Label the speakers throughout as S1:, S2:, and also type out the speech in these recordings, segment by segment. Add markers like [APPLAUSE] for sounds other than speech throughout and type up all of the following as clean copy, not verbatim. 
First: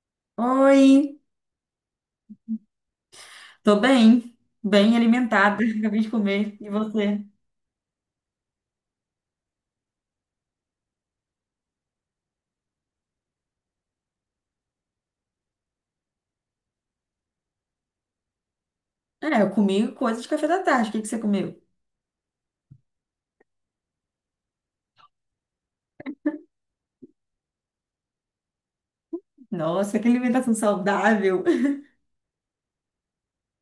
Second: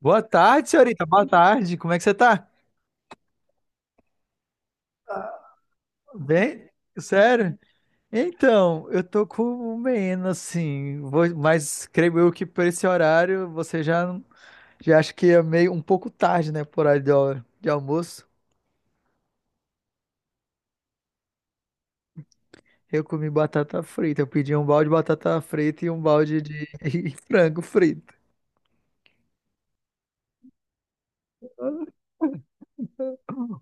S1: Boa tarde, senhorita.
S2: Oi,
S1: Boa tarde. Como é que você tá?
S2: tô bem, bem alimentada, [LAUGHS] acabei de comer.
S1: Bem?
S2: E você?
S1: Sério? Então, eu tô com menos, assim, mas creio eu que por esse horário você já acha que é meio um pouco tarde, né? Por horário de almoço.
S2: É, eu comi coisa de café da tarde. O que que você comeu?
S1: Eu comi batata frita. Eu pedi um balde de batata frita e um balde de [LAUGHS] e frango frito.
S2: Nossa, [LAUGHS] que alimentação saudável. [LAUGHS]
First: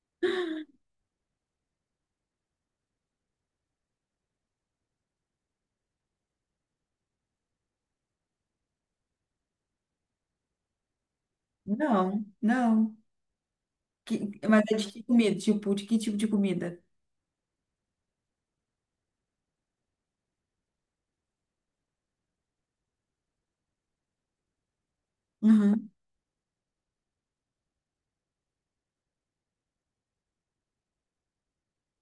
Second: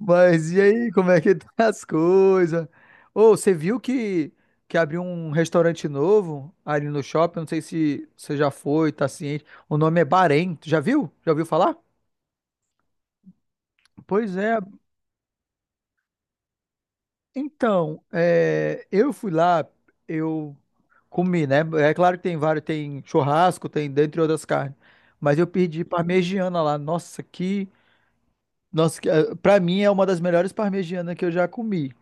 S1: Mas e aí, como é que tá [LAUGHS] as coisas? Ô, você viu que abriu um restaurante novo ali no shopping? Não sei se você já foi, tá ciente. O nome é Bahrein. Tu já viu? Já ouviu falar?
S2: Não, não. Que-
S1: Pois é.
S2: mas é de que comida? Tipo, de que tipo de comida?
S1: Então, é, eu fui lá, eu comi, né? É claro que tem vários, tem churrasco, tem dentre outras carnes. Mas eu pedi
S2: Uhum.
S1: parmegiana lá. Nossa, que. Nossa, que, pra mim é uma das melhores parmegianas que eu já comi.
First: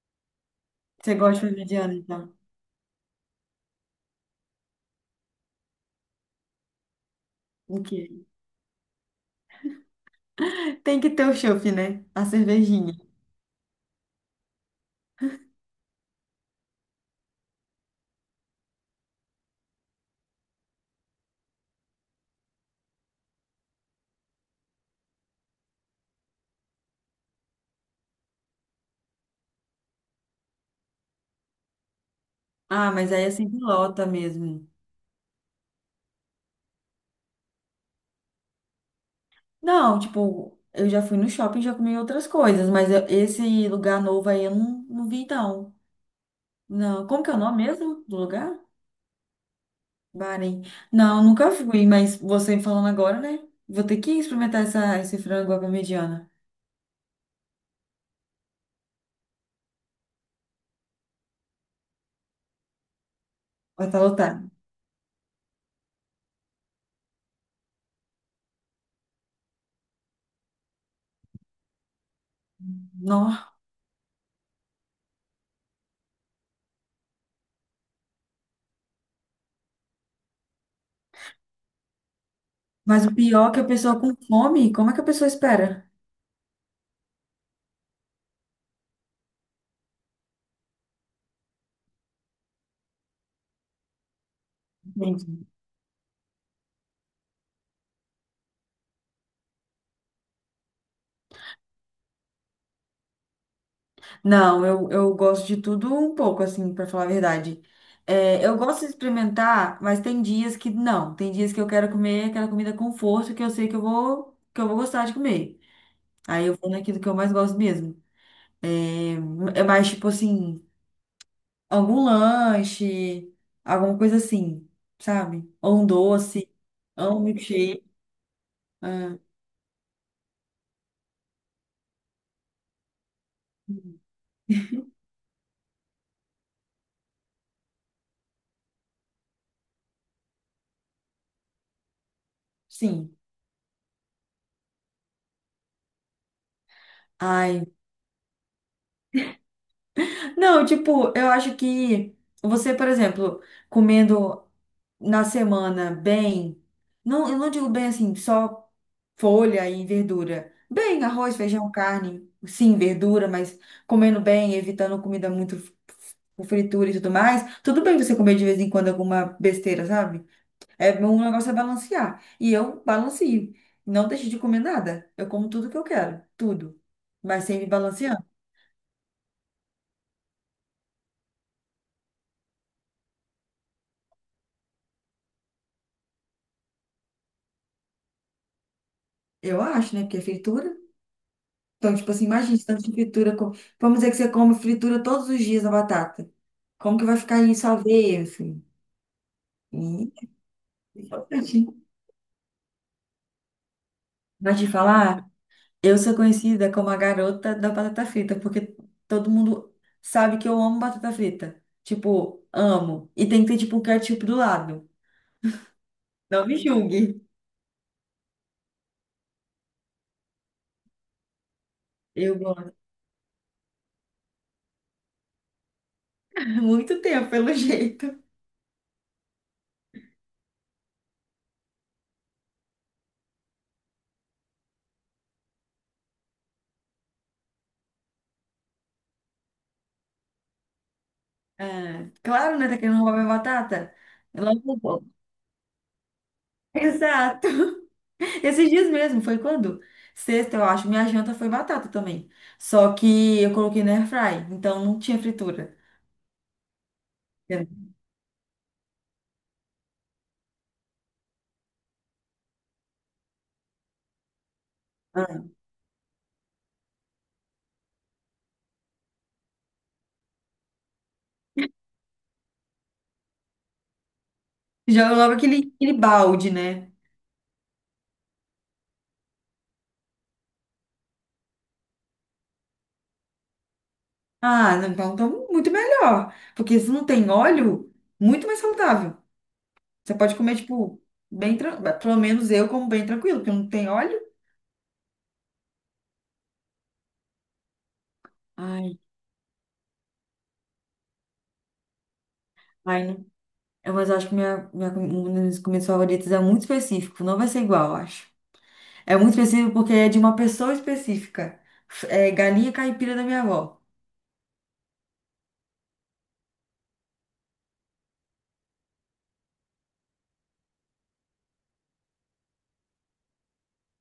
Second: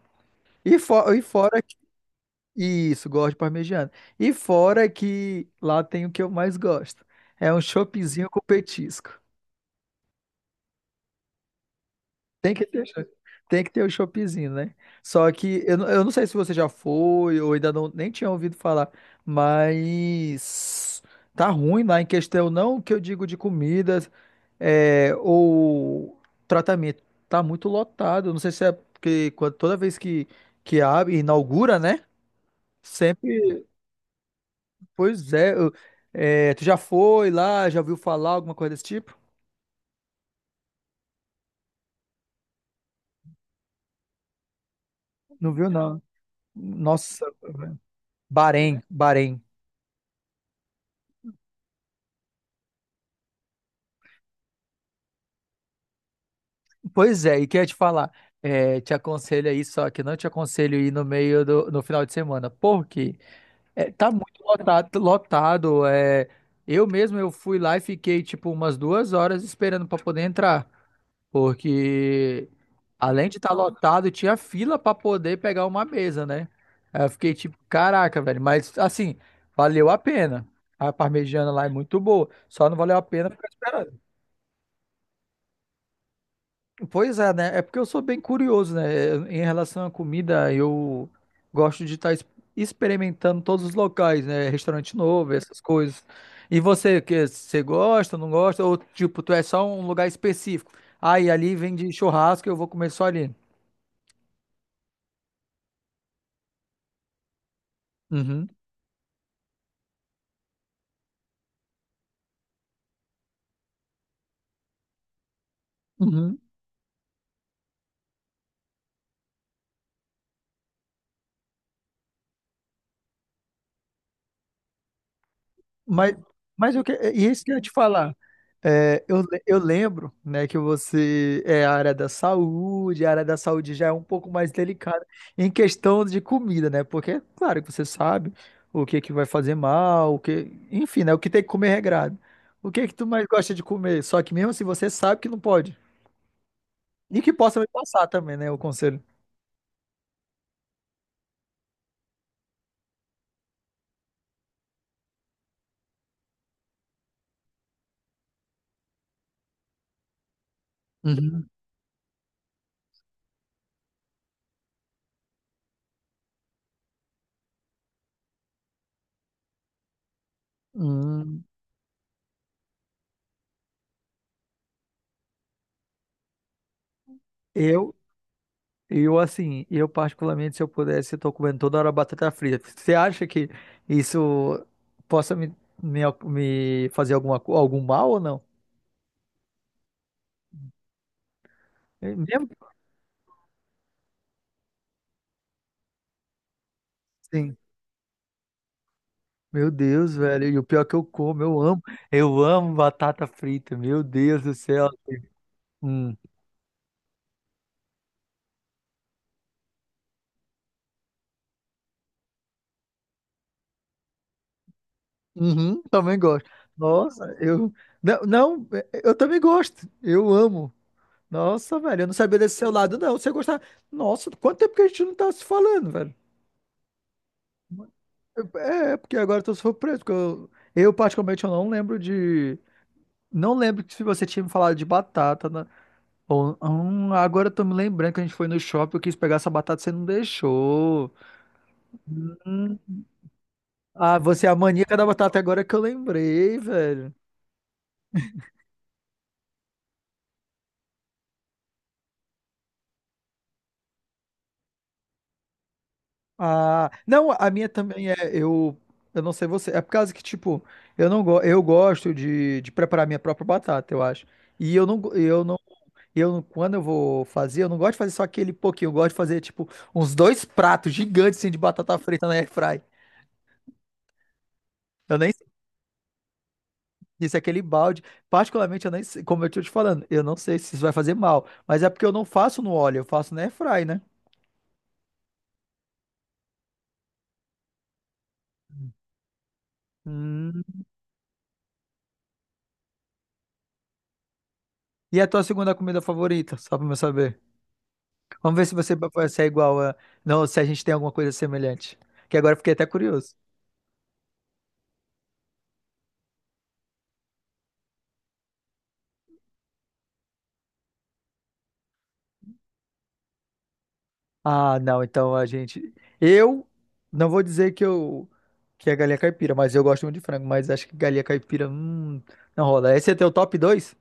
S1: E, fo-
S2: Você
S1: e
S2: gosta de
S1: fora
S2: mediana, então?
S1: Isso, gosto de parmegiana. E fora que lá tem o que eu mais gosto. É um
S2: O quê?
S1: choppzinho com petisco.
S2: Tem que ter o chopp, né? A
S1: Tem que ter, cho-
S2: cervejinha.
S1: tem que ter o choppzinho, né? Só que eu não sei se você já foi ou ainda não, nem tinha ouvido falar, mas tá ruim lá em questão, não que eu digo de comidas é, ou tratamento. Tá muito lotado. Não sei se é porque toda vez que abre, inaugura, né?
S2: Ah, mas aí é sempre
S1: Sempre.
S2: lota mesmo.
S1: Pois é, é, tu já foi lá, já ouviu falar alguma coisa desse tipo?
S2: Não, tipo, eu já fui no shopping e já comi outras coisas, mas esse lugar novo aí eu não, não vi,
S1: Não viu,
S2: não.
S1: não.
S2: Não. Como
S1: Nossa,
S2: que é o nome mesmo do lugar?
S1: Bahrein, Bahrein.
S2: Bahrein. Não, nunca fui, mas você falando agora, né? Vou ter que experimentar essa, esse frango à parmegiana.
S1: Pois é, e quer te falar, é, te aconselho aí, só que não te aconselho ir no meio no final de semana, porque
S2: Vai
S1: é,
S2: estar
S1: tá muito
S2: lotado.
S1: lotado, lotado, é, eu mesmo eu fui lá e fiquei tipo umas duas horas esperando para poder entrar. Porque além de
S2: Não,
S1: estar lotado, tinha fila para poder pegar uma mesa, né? Aí eu fiquei tipo, caraca, velho. Mas assim, valeu a pena. A parmegiana lá é muito boa. Só não valeu a
S2: mas o
S1: pena
S2: pior
S1: ficar
S2: é que a
S1: esperando.
S2: pessoa com fome, como é que a pessoa espera?
S1: Pois é, né? É porque eu sou bem curioso, né? Em relação à comida, eu gosto de estar experimentando todos os locais, né? Restaurante novo,
S2: Entendi.
S1: essas coisas. E você, que você gosta, não gosta? Ou tipo, tu é só um lugar específico? Aí e ali vem de churrasco, eu vou comer só ali.
S2: Não, eu gosto de tudo um pouco, assim, pra falar a verdade. É,
S1: Uhum,
S2: eu gosto de experimentar, mas tem dias que não. Tem dias que eu quero comer aquela comida com força que eu sei que eu vou gostar de comer.
S1: uhum.
S2: Aí eu vou naquilo que eu mais gosto mesmo. É, é mais tipo assim. Algum lanche, alguma coisa assim, sabe? Ou um
S1: Mas,
S2: doce,
S1: mas eu que, é,
S2: ou um
S1: e isso que eu ia te
S2: milkshake.
S1: falar. É, eu,
S2: Ah,
S1: le- eu lembro, né, que você é a área da saúde, a área da saúde já é um pouco mais delicada em questão de comida, né? Porque, claro, que você sabe o que que vai fazer mal, o que, enfim, né, o que tem que comer é regrado. O que que tu
S2: sim.
S1: mais gosta de comer? Só que mesmo se você sabe que não pode. E que possa me
S2: Ai.
S1: passar também, né, o conselho.
S2: Não, tipo, eu acho que você, por exemplo, comendo na semana bem, não, eu não digo bem assim, só folha e verdura. Bem, arroz,
S1: Uhum.
S2: feijão, carne, sim, verdura, mas comendo bem, evitando comida muito com fritura e tudo mais. Tudo bem você comer de vez em quando alguma besteira, sabe? É, o
S1: Hum,
S2: negócio é balancear. E eu balanceio. Não deixo de comer nada. Eu como tudo que eu quero. Tudo. Mas sempre
S1: eu
S2: balanceando.
S1: Eu, assim, eu particularmente, se eu pudesse, eu tô comendo toda hora batata frita. Você acha que isso possa me fazer algum mal ou não?
S2: Eu acho, né? Porque é fritura. Então, tipo
S1: É
S2: assim,
S1: mesmo,
S2: imagina tanto de fritura. Vamos dizer que você come fritura todos os dias a batata. Como que vai ficar
S1: sim.
S2: isso a ver, assim?
S1: Meu Deus,
S2: E...
S1: velho. E o pior é que eu como, eu amo. Eu amo batata frita. Meu Deus do
S2: Mas te
S1: céu.
S2: falar, eu
S1: Hum.
S2: sou conhecida como a garota da batata frita, porque todo mundo sabe que eu amo batata frita. Tipo, amo. E tem que ter, tipo, um ketchup do lado.
S1: Uhum, também
S2: Não
S1: gosto.
S2: me julgue.
S1: Nossa, eu. Não, não, eu também gosto. Eu amo. Nossa, velho, eu não
S2: Eu
S1: sabia desse seu
S2: gosto.
S1: lado, não. Você gostar. Nossa, quanto tempo que a gente não tá se falando, velho?
S2: [LAUGHS] Muito tempo, pelo jeito.
S1: É, porque agora eu tô surpreso, porque eu particularmente eu não lembro de. Não lembro que se você tinha me falado de batata, né? Ou, agora eu tô me lembrando que a gente foi no shopping, eu quis pegar essa batata, você não deixou.
S2: Ah, claro, né? Tá
S1: Hum.
S2: querendo roubar minha batata?
S1: Ah, você é
S2: Ela
S1: a maníaca da
S2: roubou.
S1: batata é agora que eu lembrei,
S2: [LAUGHS]
S1: velho.
S2: Exato. Esses dias mesmo, foi quando? Sexta, eu acho. Minha janta foi batata também. Só que eu coloquei na airfry, então não tinha fritura.
S1: Ah, não, a minha também é, eu não sei você, é por causa que, tipo, eu não go, eu gosto de preparar minha própria batata, eu acho. E eu não, go- eu
S2: Ah.
S1: não Eu, não- quando eu vou fazer, eu não gosto de fazer só aquele pouquinho, eu gosto de fazer, tipo, uns dois pratos gigantes, assim, de batata frita na airfry.
S2: Joga
S1: Eu nem
S2: logo aquele, aquele balde, né?
S1: sei se é aquele balde, particularmente, eu nem sei, como eu tô te falando, eu não sei se isso vai fazer mal, mas é porque eu não faço no óleo, eu faço na airfry, né?
S2: Ah, não, então, então muito melhor. Porque se não tem óleo, muito mais saudável. Você pode comer,
S1: Hum.
S2: tipo, bem tranquilo. Pelo menos eu como bem tranquilo, porque não tem óleo.
S1: E a tua segunda comida favorita, só pra eu saber. Vamos ver se você
S2: Ai,
S1: vai ser igual a. Não, se a gente tem alguma coisa semelhante, que agora eu fiquei até
S2: ai,
S1: curioso.
S2: é. Mas eu acho que minha uma das comidas é muito específico. Não vai ser igual, eu acho. É muito específico porque é de uma pessoa específica. É galinha caipira da minha avó.
S1: Ah, não, então a gente. Eu não vou dizer que eu que é galinha caipira, mas eu gosto muito de frango, mas acho que galinha caipira, não rola. Esse é teu top 2.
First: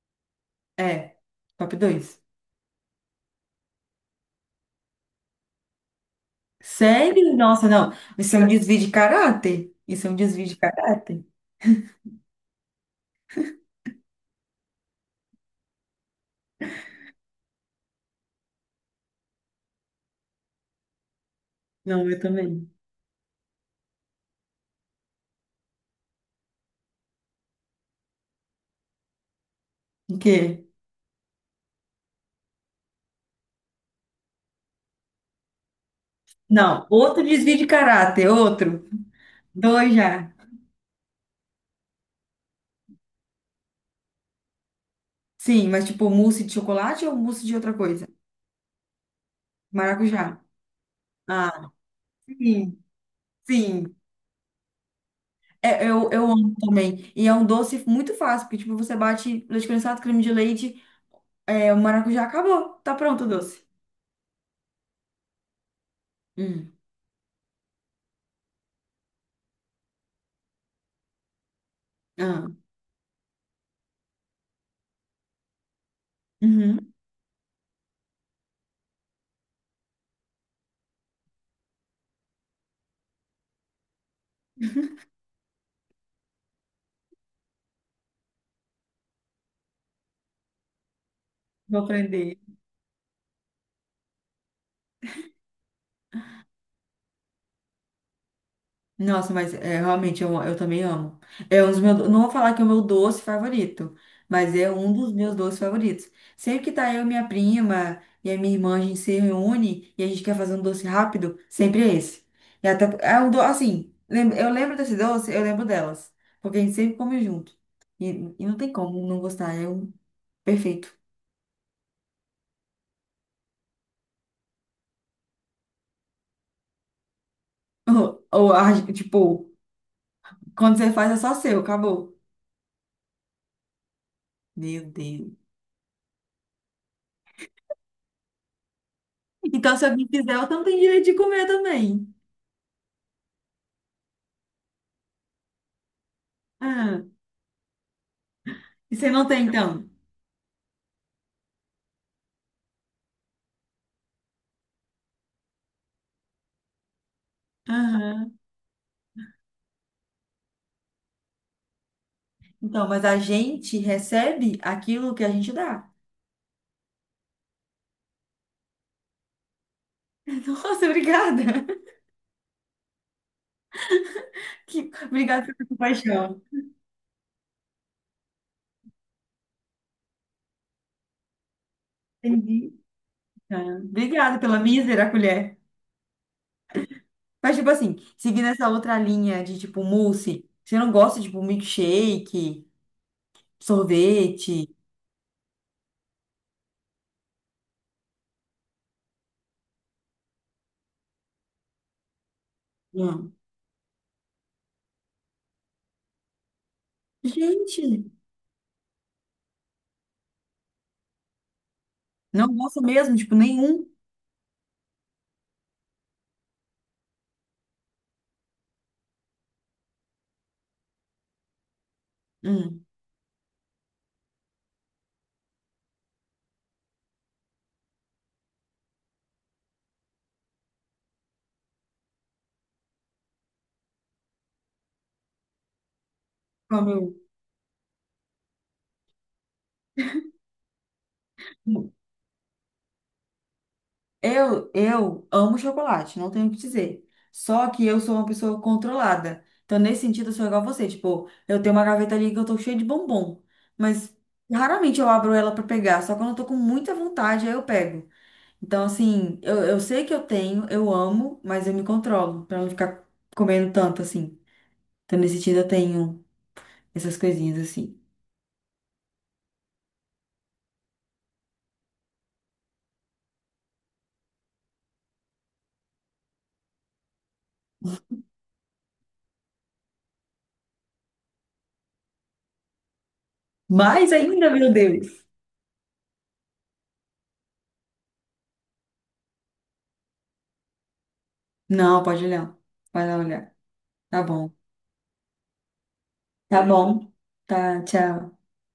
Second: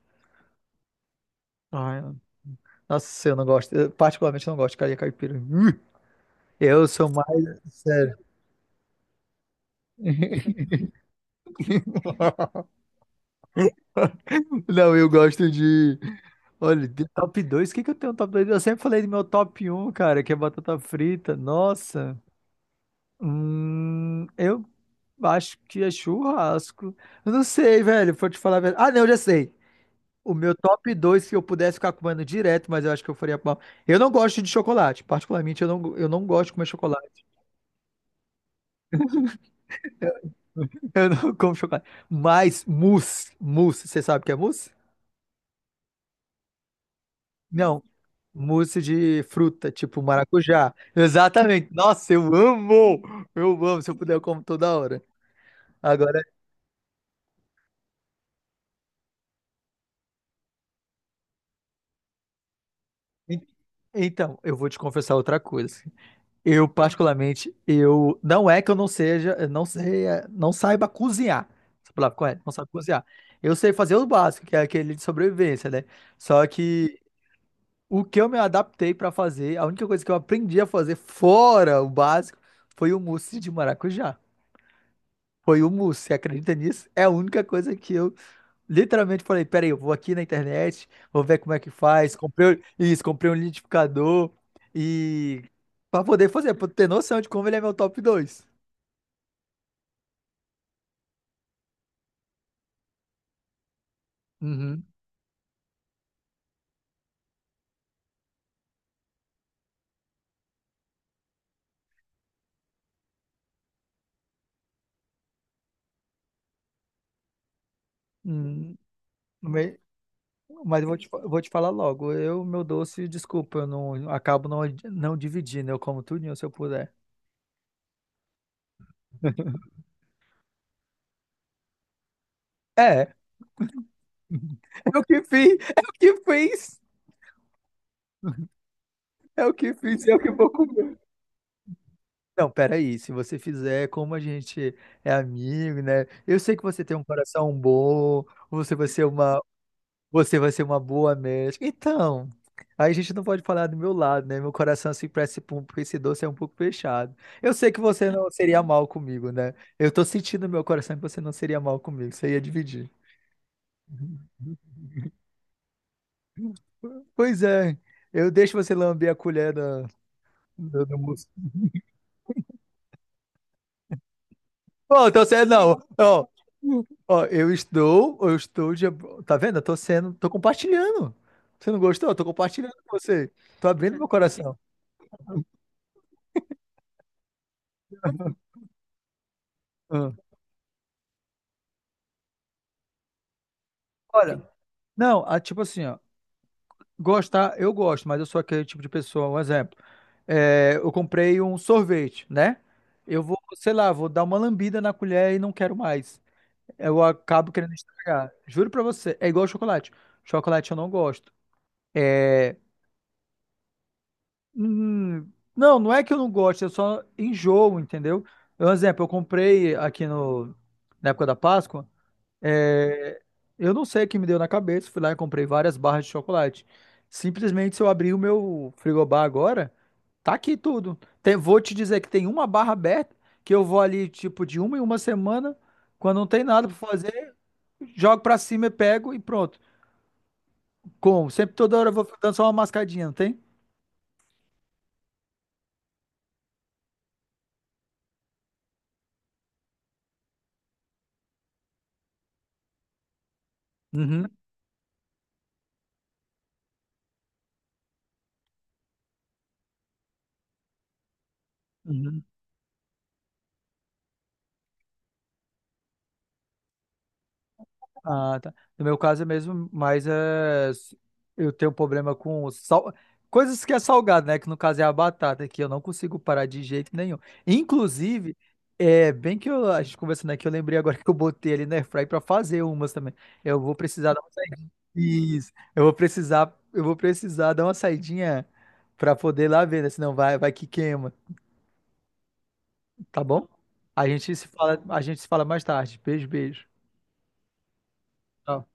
S2: É, top
S1: Ai,
S2: dois.
S1: nossa, eu não gosto. Eu particularmente não gosto de galinha caipira. Eu sou mais.
S2: Sério? Nossa, não.
S1: Sério.
S2: Isso é um desvio de caráter. Isso é um desvio de caráter.
S1: [LAUGHS] Não, eu gosto de. Olha, de top 2. O que que eu tenho no top 2? Eu sempre falei do meu top um, cara, que é batata frita.
S2: Não,
S1: Nossa.
S2: eu também.
S1: Eu acho que é churrasco. Eu não sei, velho. Vou te falar a verdade. Ah, não, eu já sei.
S2: O
S1: O meu
S2: quê?
S1: top 2 se eu pudesse ficar comendo direto, mas eu acho que eu faria mal. Eu não gosto de chocolate. Particularmente, eu não gosto de comer
S2: Não, outro
S1: chocolate.
S2: desvio de caráter, outro. Dois já.
S1: [LAUGHS] Eu não como chocolate. Mas mousse. Mousse. Você sabe o que é mousse?
S2: Sim, mas tipo mousse de chocolate ou mousse de outra
S1: Não.
S2: coisa?
S1: Mousse de fruta, tipo
S2: Maracujá.
S1: maracujá.
S2: Ah,
S1: Exatamente. Nossa, eu
S2: sim,
S1: amo! Eu amo. Se eu
S2: sim.
S1: puder, eu como toda hora.
S2: É, eu,
S1: Agora,
S2: eu amo também. E é um doce muito fácil, porque, tipo, você bate leite condensado, creme de leite, é, o maracujá acabou. Tá pronto o
S1: en-
S2: doce.
S1: então, eu vou te confessar outra coisa. Eu,
S2: Hum.
S1: particularmente, eu não é que eu não seja, eu não sei, não saiba cozinhar. Essa palavra correta,
S2: Ah.
S1: não sabe cozinhar. Eu sei fazer o básico, que é aquele de sobrevivência, né? Só
S2: Uhum.
S1: que o que eu me adaptei pra fazer, a única coisa que eu aprendi a fazer fora o básico foi o mousse de maracujá. Foi o mousse, você acredita nisso? É a única coisa que eu literalmente falei, peraí, eu vou aqui na internet, vou ver como é que
S2: Vou
S1: faz.
S2: aprender.
S1: Comprei isso, comprei um liquidificador e para poder fazer, para ter noção de como ele é meu top dois.
S2: Nossa, mas é, realmente eu também amo. É um dos meus, não vou falar que é o meu doce favorito, mas é
S1: Uhum.
S2: um dos meus doces favoritos. Sempre que tá eu e minha prima e a minha irmã, a gente se reúne e a gente quer fazer um doce rápido, sempre é esse. E até, é um doce, assim, eu lembro desse doce, eu lembro delas, porque a gente sempre come junto. E, e não tem
S1: Uhum.
S2: como não gostar, é
S1: Me-
S2: um
S1: Mas eu
S2: perfeito.
S1: vou vou te falar logo. Eu, meu doce, desculpa, eu não acabo não, não dividindo. Eu como tudinho se eu puder.
S2: [LAUGHS] Ou, ou tipo, quando você faz é só seu, acabou.
S1: É,
S2: Meu
S1: é o que
S2: Deus.
S1: fiz, é o que fiz, é o que
S2: Então, se
S1: fiz,
S2: alguém
S1: é o que
S2: quiser, eu
S1: vou
S2: também tenho
S1: comer.
S2: direito de comer também.
S1: Não, peraí, se você fizer como a gente é amigo, né? Eu sei que você tem um
S2: Ah.
S1: coração bom, você vai
S2: E
S1: ser
S2: você não
S1: uma,
S2: tem, então?
S1: você vai ser uma boa médica. Então, aí a gente não pode falar do meu lado, né? Meu coração assim para pra esse doce é um pouco fechado. Eu sei que você não
S2: Aham.
S1: seria mal comigo, né? Eu tô sentindo no meu coração que você não seria mal comigo, você ia
S2: Então,
S1: dividir.
S2: mas a gente recebe aquilo que a gente dá.
S1: Pois é, eu deixo você lamber a colher da-
S2: [LAUGHS]
S1: do,
S2: Nossa,
S1: do,
S2: obrigada. Que...
S1: Bom, então você
S2: obrigada pela
S1: não. Ó,
S2: compaixão.
S1: ó, eu estou, Tá vendo? Tô compartilhando. Você não gostou? Eu tô compartilhando
S2: Entendi.
S1: com você. Tô
S2: Ah,
S1: abrindo meu
S2: obrigada
S1: coração.
S2: pela mísera colher. Mas, tipo assim, seguindo essa outra linha de, tipo,
S1: Ah.
S2: mousse, você não gosta de, tipo, milkshake,
S1: Olha,
S2: sorvete?
S1: não, tipo assim, ó. Gostar, eu gosto, mas eu sou aquele tipo de pessoa. Um exemplo. É, eu comprei um sorvete, né? Eu
S2: Não.
S1: vou, sei lá, vou dar uma lambida na colher e não quero mais. Eu acabo querendo
S2: Gente,
S1: estragar. Juro pra você, é igual chocolate. Chocolate eu não gosto.
S2: não
S1: É.
S2: gosta mesmo, tipo, nenhum.
S1: Não, não é que eu não gosto, eu só enjoo, entendeu? Um exemplo, eu comprei aqui no, na época da Páscoa,
S2: Hum.
S1: é, eu não sei o que me deu na cabeça, fui lá e comprei várias barras de chocolate. Simplesmente, se eu abrir o meu frigobar agora, tá aqui tudo. Vou te dizer que tem uma barra aberta, que eu vou ali, tipo, de uma em uma semana, quando não tem nada pra
S2: Como eu.
S1: fazer, jogo pra cima e pego e pronto. Como? Sempre toda hora eu vou dando só uma mascadinha, não tem?
S2: Eu amo chocolate, não tenho o que dizer. Só que eu sou uma pessoa controlada. Então, nesse sentido, eu sou igual a você. Tipo, eu tenho uma gaveta ali que eu tô cheia de bombom. Mas
S1: Uhum.
S2: raramente eu abro ela pra pegar. Só quando eu tô com muita vontade, aí eu pego. Então, assim, eu sei que eu tenho, eu amo, mas eu me
S1: Uhum.
S2: controlo pra não ficar comendo tanto assim. Então, nesse sentido, eu tenho essas coisinhas assim.
S1: Ah, tá. No meu caso é mesmo, mas é, eu tenho um problema com coisas que é salgado, né? Que no caso é a batata, que eu não consigo parar de jeito nenhum. Inclusive, é bem que a gente conversando aqui, eu lembrei agora [LAUGHS] que eu botei ali na airfryer para fazer umas também. Eu vou precisar
S2: Mais
S1: dar
S2: ainda, meu Deus!
S1: Isso. Eu vou precisar dar uma saidinha para poder lá ver, né? Senão vai que queima,
S2: Não, pode olhar. Vai lá
S1: tá bom?
S2: olhar.
S1: A
S2: Tá
S1: gente se
S2: bom.
S1: fala, a gente se fala mais tarde. Beijo,
S2: Tá
S1: beijo.
S2: bom. Tá, tchau.
S1: Tchau.